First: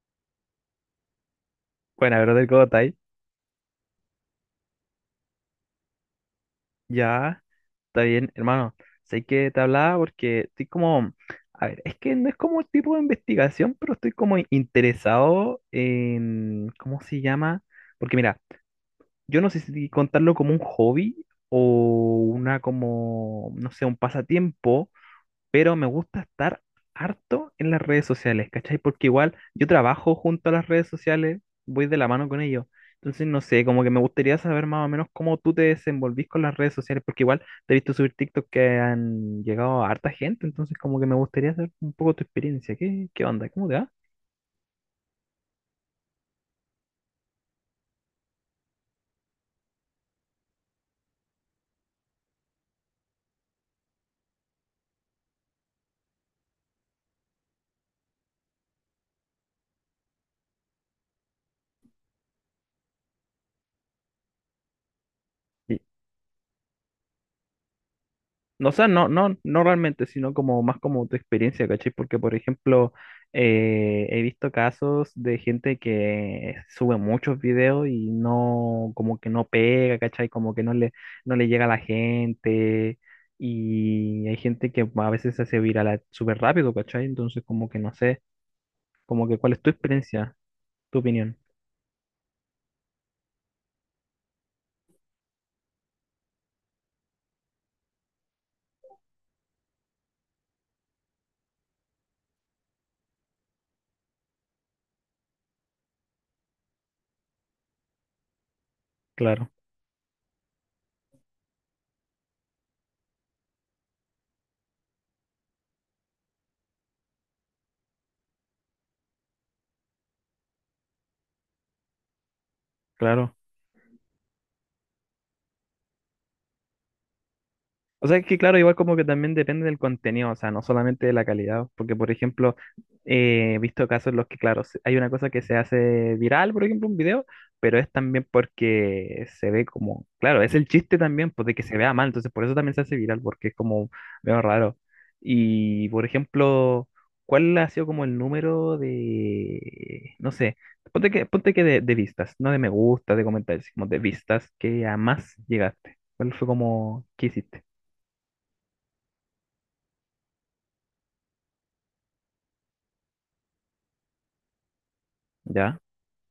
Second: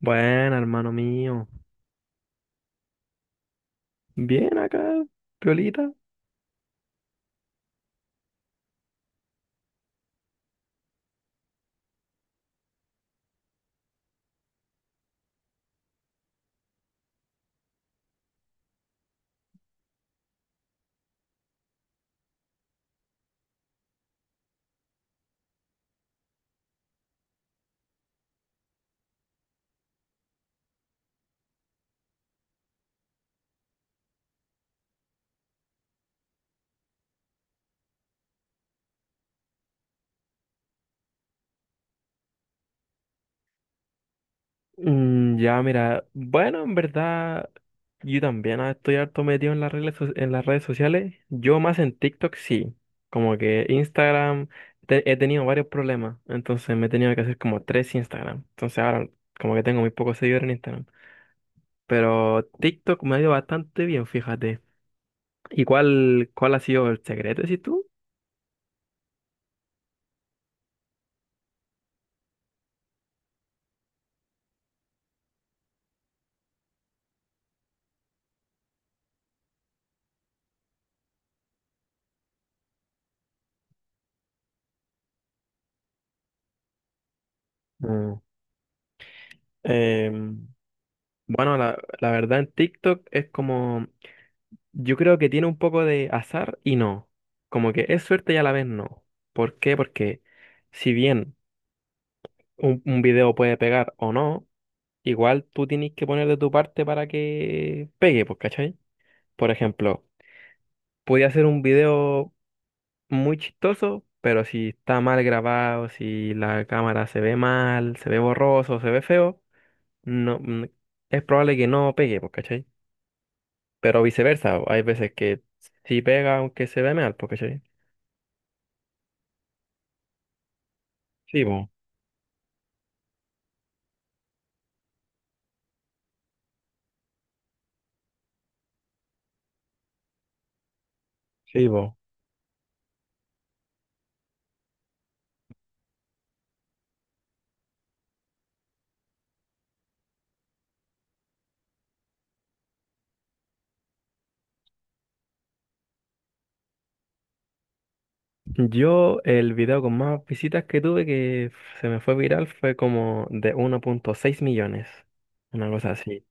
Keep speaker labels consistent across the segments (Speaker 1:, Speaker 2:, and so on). Speaker 1: Bueno, hermano mío.
Speaker 2: Bueno, brother, ¿cómo está ahí?
Speaker 1: Bien acá, Piolita.
Speaker 2: Ya, está bien, hermano. Sé que te hablaba porque estoy como, a ver, es que no es como tipo de investigación, pero estoy como interesado en, ¿cómo se llama? Porque mira, yo no sé si contarlo como un hobby o una como, no sé, un pasatiempo, pero me gusta estar harto en las redes sociales, ¿cachai? Porque igual yo trabajo junto a las redes sociales, voy de la mano con ellos. Entonces, no sé, como que me gustaría saber más o menos cómo tú te desenvolvís con las redes sociales, porque igual te he visto subir TikTok que han llegado a harta gente, entonces como que me gustaría saber un poco tu experiencia. ¿Qué onda? ¿Cómo te va?
Speaker 1: Ya, mira, bueno, en verdad, yo también estoy harto metido en las redes, en las redes sociales. Yo más en TikTok sí. Como que Instagram, he tenido varios problemas. Entonces me he tenido que hacer como tres Instagram. Entonces ahora como que tengo muy pocos seguidores en Instagram. Pero TikTok me ha ido bastante bien, fíjate. ¿Y cuál ha sido el secreto, decís tú?
Speaker 2: No, o sea, no, no, no realmente, sino como más como tu experiencia, ¿cachai? Porque, por ejemplo, he visto casos de gente que sube muchos videos y no, como que no pega, ¿cachai? Como que no le, no le llega a la gente. Y hay gente que a veces se hace viral súper rápido, ¿cachai? Entonces, como que no
Speaker 1: Mm.
Speaker 2: sé, como que cuál es tu experiencia,
Speaker 1: Em,
Speaker 2: tu opinión.
Speaker 1: bueno, la verdad en TikTok es como... Yo creo que tiene un poco de azar y no. Como que es suerte y a la vez no. ¿Por qué? Porque si bien un video puede pegar o no, igual tú tienes que poner de tu parte para que pegue, pues, ¿cachai?
Speaker 2: Claro,
Speaker 1: Por ejemplo, podía ser un video muy chistoso, pero si está mal grabado, si la cámara se ve mal, se ve borroso, se ve feo, no, mm, es probable que no pegue, pues, ¿cachai?
Speaker 2: claro.
Speaker 1: Pero viceversa, hay veces que sí pega aunque se ve mal, pues, ¿cachai?
Speaker 2: O sea, es que claro, igual como que también depende del contenido, o sea, no solamente de la
Speaker 1: Sí,
Speaker 2: calidad,
Speaker 1: pues.
Speaker 2: porque por ejemplo, he visto casos en los que, claro, hay una cosa que se hace viral, por ejemplo, un video, pero es también porque se ve como, claro, es el chiste también, pues de que
Speaker 1: Sí,
Speaker 2: se vea
Speaker 1: po.
Speaker 2: mal, entonces por eso también se hace viral, porque es como medio raro. Y por ejemplo, ¿cuál ha sido como el número de, no sé, ponte que de vistas, no de me gusta, de comentarios, como de vistas que a más llegaste? ¿Cuál fue como, qué hiciste?
Speaker 1: Yo el video con más visitas que tuve que se me fue viral fue como de 1,6 millones, una
Speaker 2: Ya.
Speaker 1: cosa así.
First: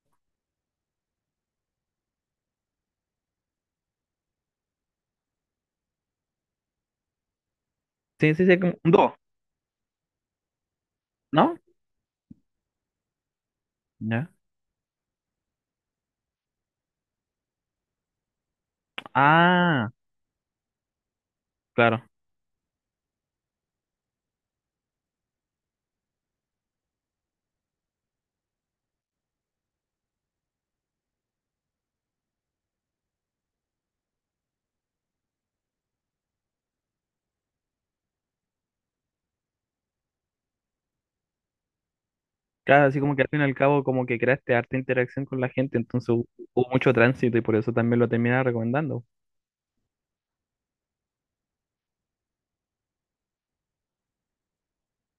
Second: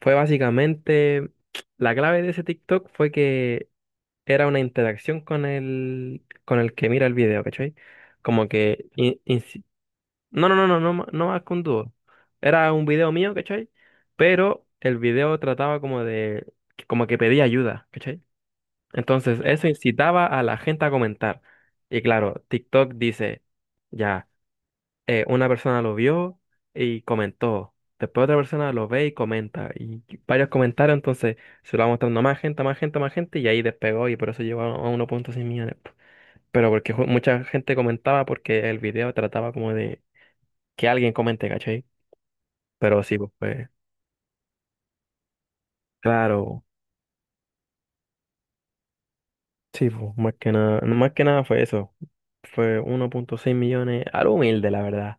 Speaker 1: Fue básicamente, la clave de ese TikTok fue que era una interacción con el que mira el video, ¿cachai?
Speaker 2: Sí, sí,
Speaker 1: Como
Speaker 2: sí, como
Speaker 1: que...
Speaker 2: un dúo,
Speaker 1: no más que
Speaker 2: ¿no?
Speaker 1: un dúo. Era un video mío, ¿cachai?
Speaker 2: Ya.
Speaker 1: Pero el video trataba como de... como que pedía ayuda, ¿cachai? Entonces, eso
Speaker 2: Ah,
Speaker 1: incitaba a la gente a comentar. Y
Speaker 2: claro.
Speaker 1: claro, TikTok dice, ya, una persona lo vio y comentó. Después otra persona lo ve y comenta. Y varios comentarios, entonces se lo va mostrando a más gente, a más gente, a más gente. Y ahí despegó y por eso llegó a 1,6 millones, po. Pero porque mucha gente comentaba porque el video trataba como de que alguien comente, ¿cachai?
Speaker 2: Claro, así
Speaker 1: Pero
Speaker 2: como
Speaker 1: sí,
Speaker 2: que al
Speaker 1: pues,
Speaker 2: fin y al cabo como que creaste harta interacción con la gente, entonces
Speaker 1: claro.
Speaker 2: hubo mucho tránsito y por eso también lo terminaba recomendando.
Speaker 1: Sí, pues, más que nada fue eso. Fue 1,6 millones, algo humilde, la verdad.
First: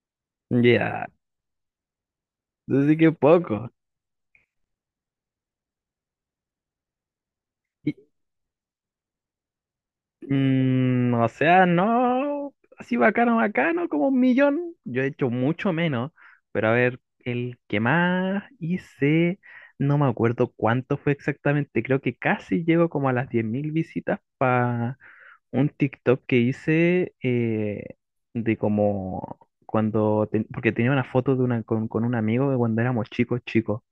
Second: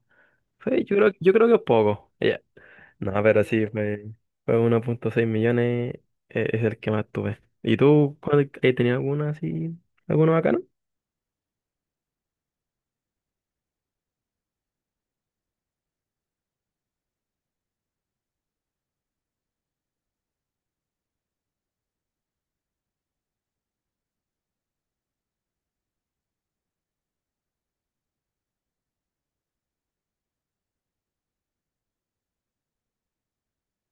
Speaker 2: Ya.
Speaker 1: Yo creo que es poco. Ya.
Speaker 2: Entonces sí
Speaker 1: No,
Speaker 2: que
Speaker 1: pero sí,
Speaker 2: poco.
Speaker 1: fue 1,6 millones, es el que más tuve. ¿Y
Speaker 2: Y,
Speaker 1: tú cuál, tenías alguna así, alguno bacano?
Speaker 2: o sea, no, así bacano, bacano, como un millón. Yo he hecho mucho menos, pero a ver, el que más hice, no me acuerdo cuánto fue exactamente, creo que casi llego como a las 10.000 visitas un TikTok que hice de como cuando, porque tenía una foto de una, con un amigo de cuando éramos chicos, chicos,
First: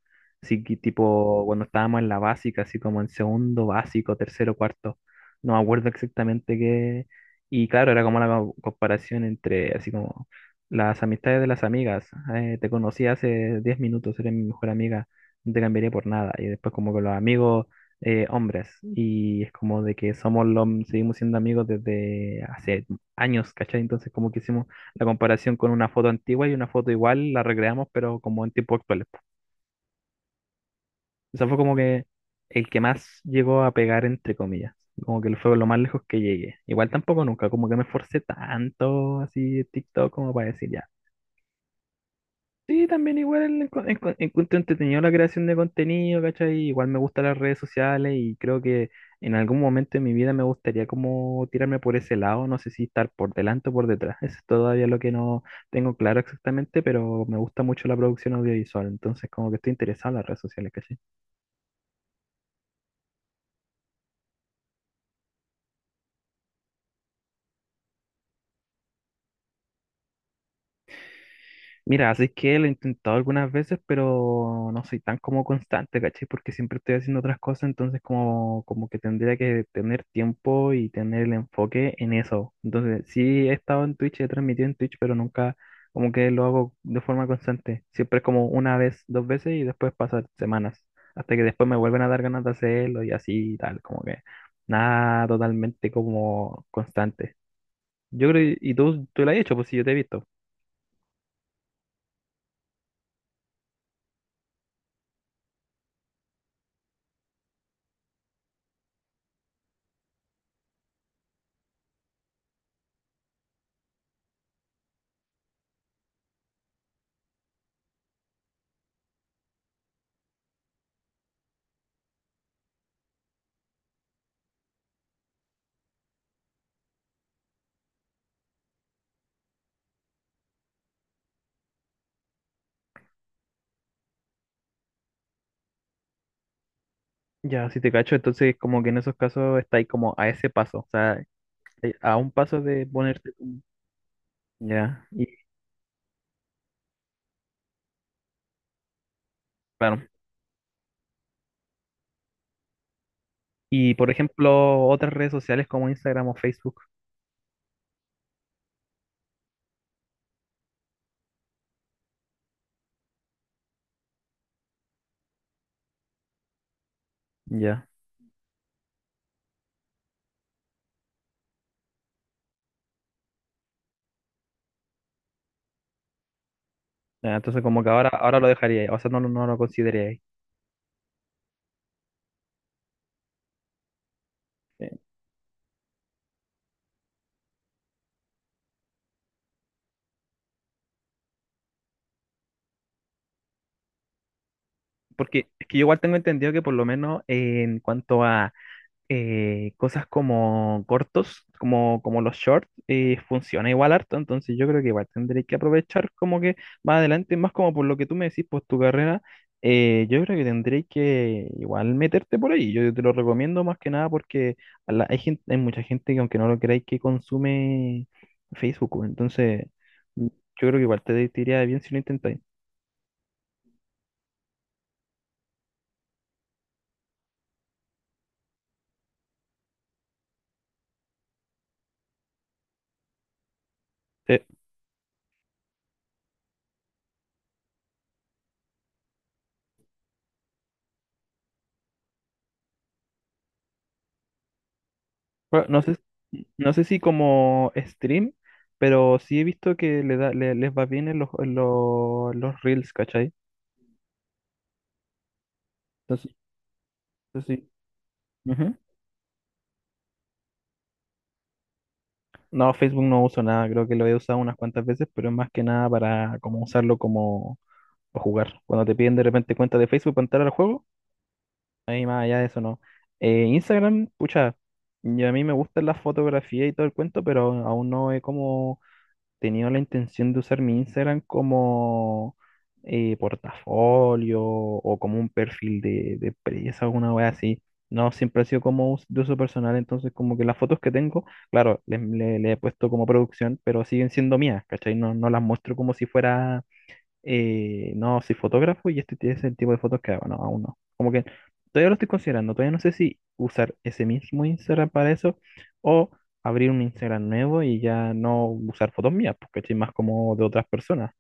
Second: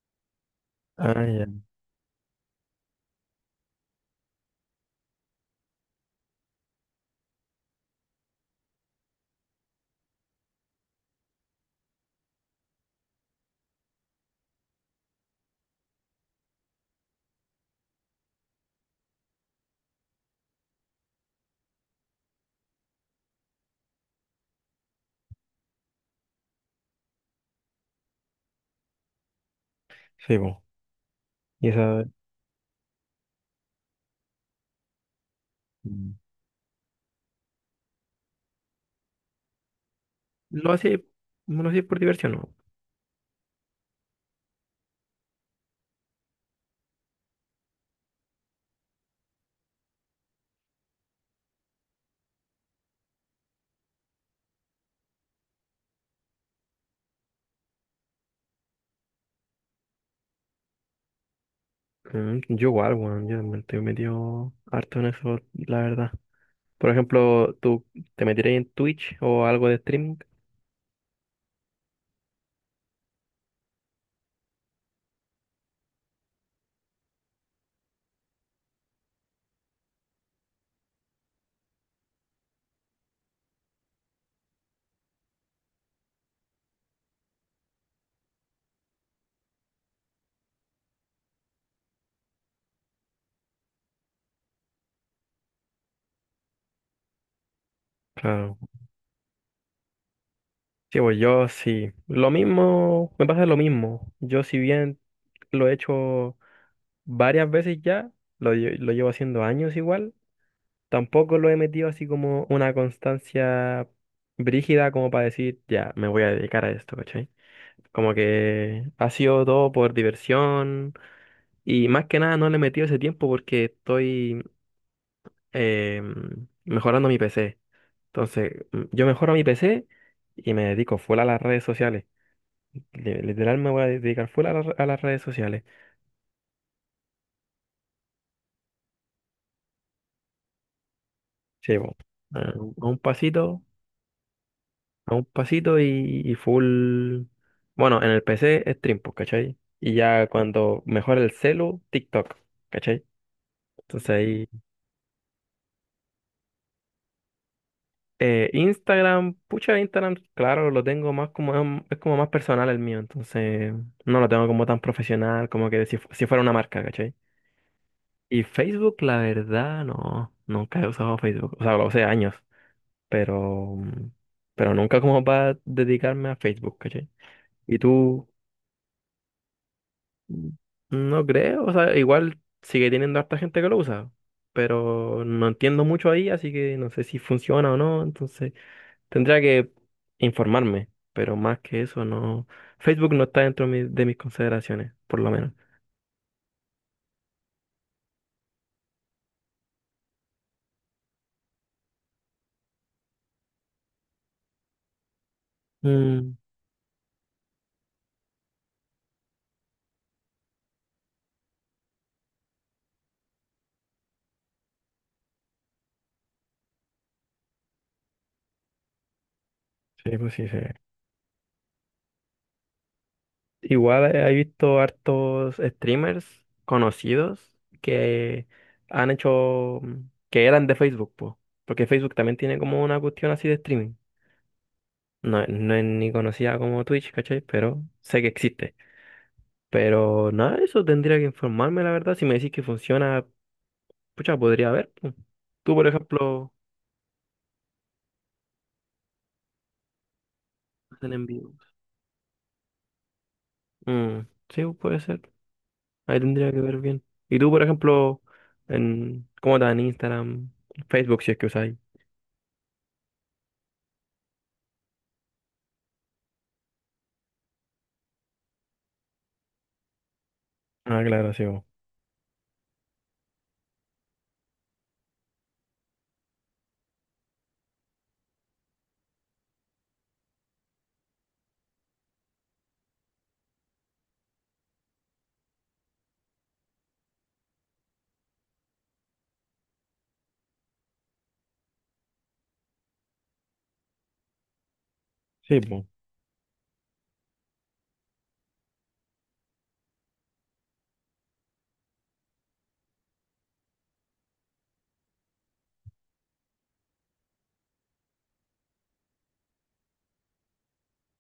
Speaker 2: así que
Speaker 1: Ah,
Speaker 2: tipo
Speaker 1: ya.
Speaker 2: cuando estábamos en la básica, así como en segundo básico, tercero, cuarto, no me acuerdo exactamente qué, y claro, era como la comparación entre, así como las amistades de las amigas, te conocí hace 10 minutos, eres mi mejor amiga, no te cambiaría por nada, y después como con los amigos hombres y es como de que somos los, seguimos siendo amigos desde hace años, ¿cachai? Entonces como que hicimos la comparación con una foto antigua y una foto igual, la recreamos pero como en tiempos actuales, po.
Speaker 1: Sí, po.
Speaker 2: Eso fue
Speaker 1: Y
Speaker 2: como que
Speaker 1: esa...
Speaker 2: el que más llegó a pegar entre comillas, como que fue lo más lejos
Speaker 1: mm,
Speaker 2: que llegué. Igual tampoco nunca, como que me esforcé tanto así en TikTok como para decir
Speaker 1: ¿Lo
Speaker 2: ya.
Speaker 1: hacía, lo hacía por diversión, no?
Speaker 2: Sí, también igual encuentro entretenido la creación de contenido, ¿cachai? Igual me gustan las redes sociales y creo que en algún momento de mi vida me gustaría como tirarme por ese lado, no sé si estar por delante o por detrás, eso es todavía lo que no tengo claro exactamente, pero me gusta mucho la producción audiovisual, entonces como que estoy interesado en las redes sociales, ¿cachai?
Speaker 1: Mm, yo igual, weón, yo me estoy metido harto en eso, la verdad. Por ejemplo, ¿tú te meterías en Twitch o algo de streaming?
Speaker 2: Mira, así es que lo he intentado algunas veces, pero no soy tan como constante, ¿cachai? Porque siempre estoy haciendo otras cosas, entonces como que tendría que tener tiempo y tener el enfoque en eso. Entonces, sí he estado en Twitch, he transmitido en Twitch, pero nunca como que lo hago de forma constante. Siempre es como una vez, dos veces y después pasan semanas, hasta que después me vuelven a dar ganas de hacerlo y así y tal, como que nada totalmente como constante. Yo creo,
Speaker 1: Claro.
Speaker 2: y tú lo has hecho, pues sí, yo te he visto.
Speaker 1: Sí, pues yo sí. Lo mismo, me pasa lo mismo. Yo si bien lo he hecho varias veces ya, lo llevo haciendo años igual. Tampoco lo he metido así como una constancia brígida como para decir, ya, me voy a dedicar a esto, ¿cachai? Como que ha sido todo por diversión y más que nada no le he metido ese tiempo porque estoy mejorando mi PC. Entonces, yo mejoro mi PC y me dedico full a las redes sociales. Literal me voy a dedicar full a, a las redes sociales.
Speaker 2: Ya, si te cacho, entonces como que en esos casos está ahí como a ese paso, o sea,
Speaker 1: Sí, bo,
Speaker 2: a un paso de
Speaker 1: a un
Speaker 2: ponerte.
Speaker 1: pasito.
Speaker 2: Ya,
Speaker 1: A un
Speaker 2: y
Speaker 1: pasito y full. Bueno, en el PC stream, pues, ¿cachai? Y
Speaker 2: claro.
Speaker 1: ya cuando mejora el celu, TikTok, ¿cachai?
Speaker 2: Y por
Speaker 1: Entonces ahí.
Speaker 2: ejemplo, otras redes sociales como Instagram o Facebook,
Speaker 1: Eh, Instagram, pucha, Instagram, claro, lo tengo más como... Es como más personal el mío, entonces no lo tengo como tan profesional, como que si, si fuera una marca, ¿cachai?
Speaker 2: ya.
Speaker 1: Y Facebook, la verdad, no. Nunca he usado Facebook. O sea, lo usé años, pero... Pero nunca como para dedicarme a Facebook, ¿cachai?
Speaker 2: Ya, entonces
Speaker 1: ¿Y
Speaker 2: como que ahora,
Speaker 1: tú?
Speaker 2: ahora lo dejaría ahí, o sea, no, no lo consideraría ahí.
Speaker 1: No creo, o sea, igual sigue teniendo harta gente que lo usa,
Speaker 2: Eh,
Speaker 1: pero no entiendo mucho ahí, así que no sé si funciona o no, entonces tendría que informarme, pero más que eso no. Facebook no está dentro de mis consideraciones, por lo
Speaker 2: Porque
Speaker 1: menos.
Speaker 2: es que yo igual tengo entendido que por lo menos en cuanto a cosas como cortos, como los shorts, funciona igual harto, entonces yo creo que igual tendré que aprovechar
Speaker 1: Mm,
Speaker 2: como que más adelante, más como por lo que tú me decís, pues tu carrera, yo creo que tendréis que igual meterte por ahí, yo te lo recomiendo más que nada porque hay gente, hay mucha gente que aunque no lo creáis que consume Facebook, pues, entonces
Speaker 1: sí,
Speaker 2: yo
Speaker 1: pues sí, sí.
Speaker 2: creo que igual te iría bien si lo intentáis.
Speaker 1: Igual he visto hartos streamers conocidos que han hecho, mm, que eran de Facebook, po, porque Facebook también tiene como una cuestión así de streaming. No, no es ni conocida como Twitch, ¿cachai? Pero sé que existe. Pero nada, eso tendría que informarme, la verdad. Si me decís que funciona, pucha, podría ver, pu.
Speaker 2: Bueno,
Speaker 1: Tú,
Speaker 2: No
Speaker 1: por
Speaker 2: sé,
Speaker 1: ejemplo,
Speaker 2: no sé si como stream, pero sí he visto que le da, les va bien
Speaker 1: hacen
Speaker 2: en
Speaker 1: en
Speaker 2: los,
Speaker 1: vivo.
Speaker 2: en los, los reels, ¿cachai?
Speaker 1: Mm, sí, puede ser. Ahí
Speaker 2: Entonces,
Speaker 1: tendría que ver bien. Y tú,
Speaker 2: entonces
Speaker 1: por
Speaker 2: sí.
Speaker 1: ejemplo,
Speaker 2: Ujú.
Speaker 1: en, ¿cómo estás en Instagram, Facebook, si es que usáis?
Speaker 2: No, Facebook no uso nada, creo que lo he usado unas cuantas veces, pero es más que nada para como usarlo como para jugar. Cuando te piden de repente cuenta de Facebook para entrar al juego,
Speaker 1: Ah, claro, sí, po.
Speaker 2: ahí más allá de eso no. Instagram, pucha, y a mí me gustan las fotografías y todo el cuento, pero aún no he como. Tenía la intención de usar mi Instagram como portafolio o como un perfil de empresa, alguna wea así. No, siempre ha sido como de uso personal, entonces como que las fotos que tengo, claro, le he puesto como producción, pero siguen siendo mías, ¿cachai? No, no las
Speaker 1: Sí,
Speaker 2: muestro como si fuera y no, soy fotógrafo y este es el tipo de fotos que hago, no, aún no. Como que todavía lo estoy considerando, todavía no sé si usar ese mismo Instagram para eso o abrir un Instagram nuevo y ya no usar fotos mías, porque estoy más como de otras personas,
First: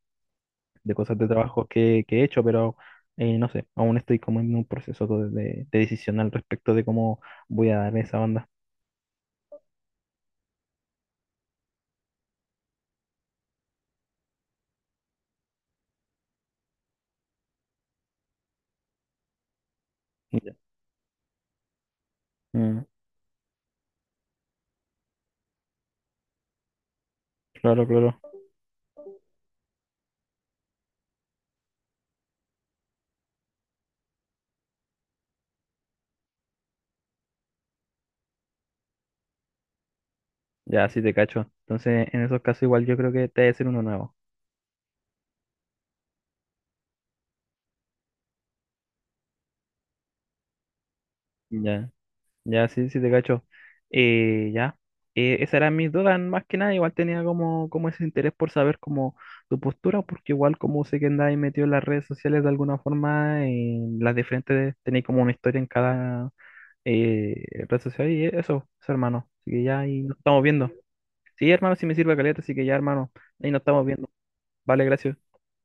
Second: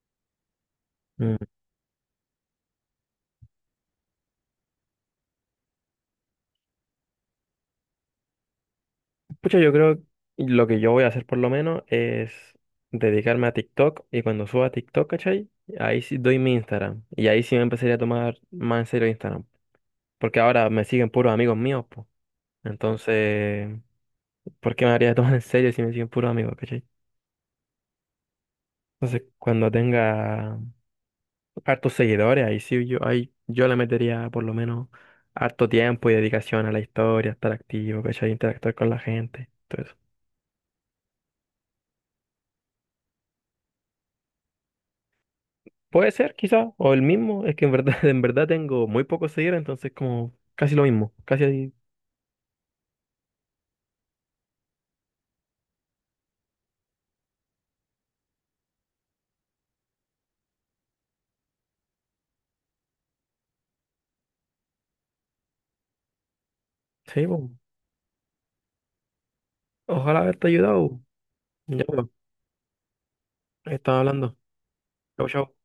Speaker 2: de cosas de
Speaker 1: pues.
Speaker 2: trabajo que he hecho, pero no sé, aún estoy como en un proceso de decisión al respecto de cómo voy a darle esa onda.
Speaker 1: Pucha, yo creo lo que yo voy a hacer por lo menos es dedicarme a TikTok y cuando suba TikTok, ¿cachai? Ahí sí doy mi Instagram y ahí sí me empezaría a tomar más en serio Instagram, porque
Speaker 2: Ya.
Speaker 1: ahora me siguen puros amigos míos, pues.
Speaker 2: Mm,
Speaker 1: Entonces, ¿por qué me haría tomar en serio si me siguen puros amigos, ¿cachai?
Speaker 2: claro, claro.
Speaker 1: Entonces, cuando tenga hartos seguidores, ahí sí yo, ahí yo le metería por lo menos harto tiempo y dedicación a la historia, estar activo, ¿cachai? Interactuar con la gente, todo eso.
Speaker 2: Ya, sí te cacho. Entonces, en esos casos igual yo creo que te debe ser uno nuevo.
Speaker 1: Puede ser, quizá, o el mismo, es que en verdad, en verdad tengo muy pocos seguidores, entonces como casi lo mismo, casi, así.
Speaker 2: Ya. Ya, sí, sí, te cacho. Ya. Esas eran mis dudas, más que nada. Igual tenía como ese interés por saber como tu postura, porque igual como sé que andáis metido en las redes sociales de alguna forma, en las diferentes, tenéis como una historia en cada
Speaker 1: Sí, po.
Speaker 2: red social y eso, hermano. Así que ya ahí nos
Speaker 1: Ojalá
Speaker 2: estamos
Speaker 1: haberte
Speaker 2: viendo.
Speaker 1: ayudado.
Speaker 2: Sí, hermano,
Speaker 1: Ya,
Speaker 2: sí me
Speaker 1: pues,
Speaker 2: sirve caleta, así que ya, hermano, ahí nos estamos
Speaker 1: estaba
Speaker 2: viendo.
Speaker 1: hablando.
Speaker 2: Vale, gracias.
Speaker 1: Chau, chau.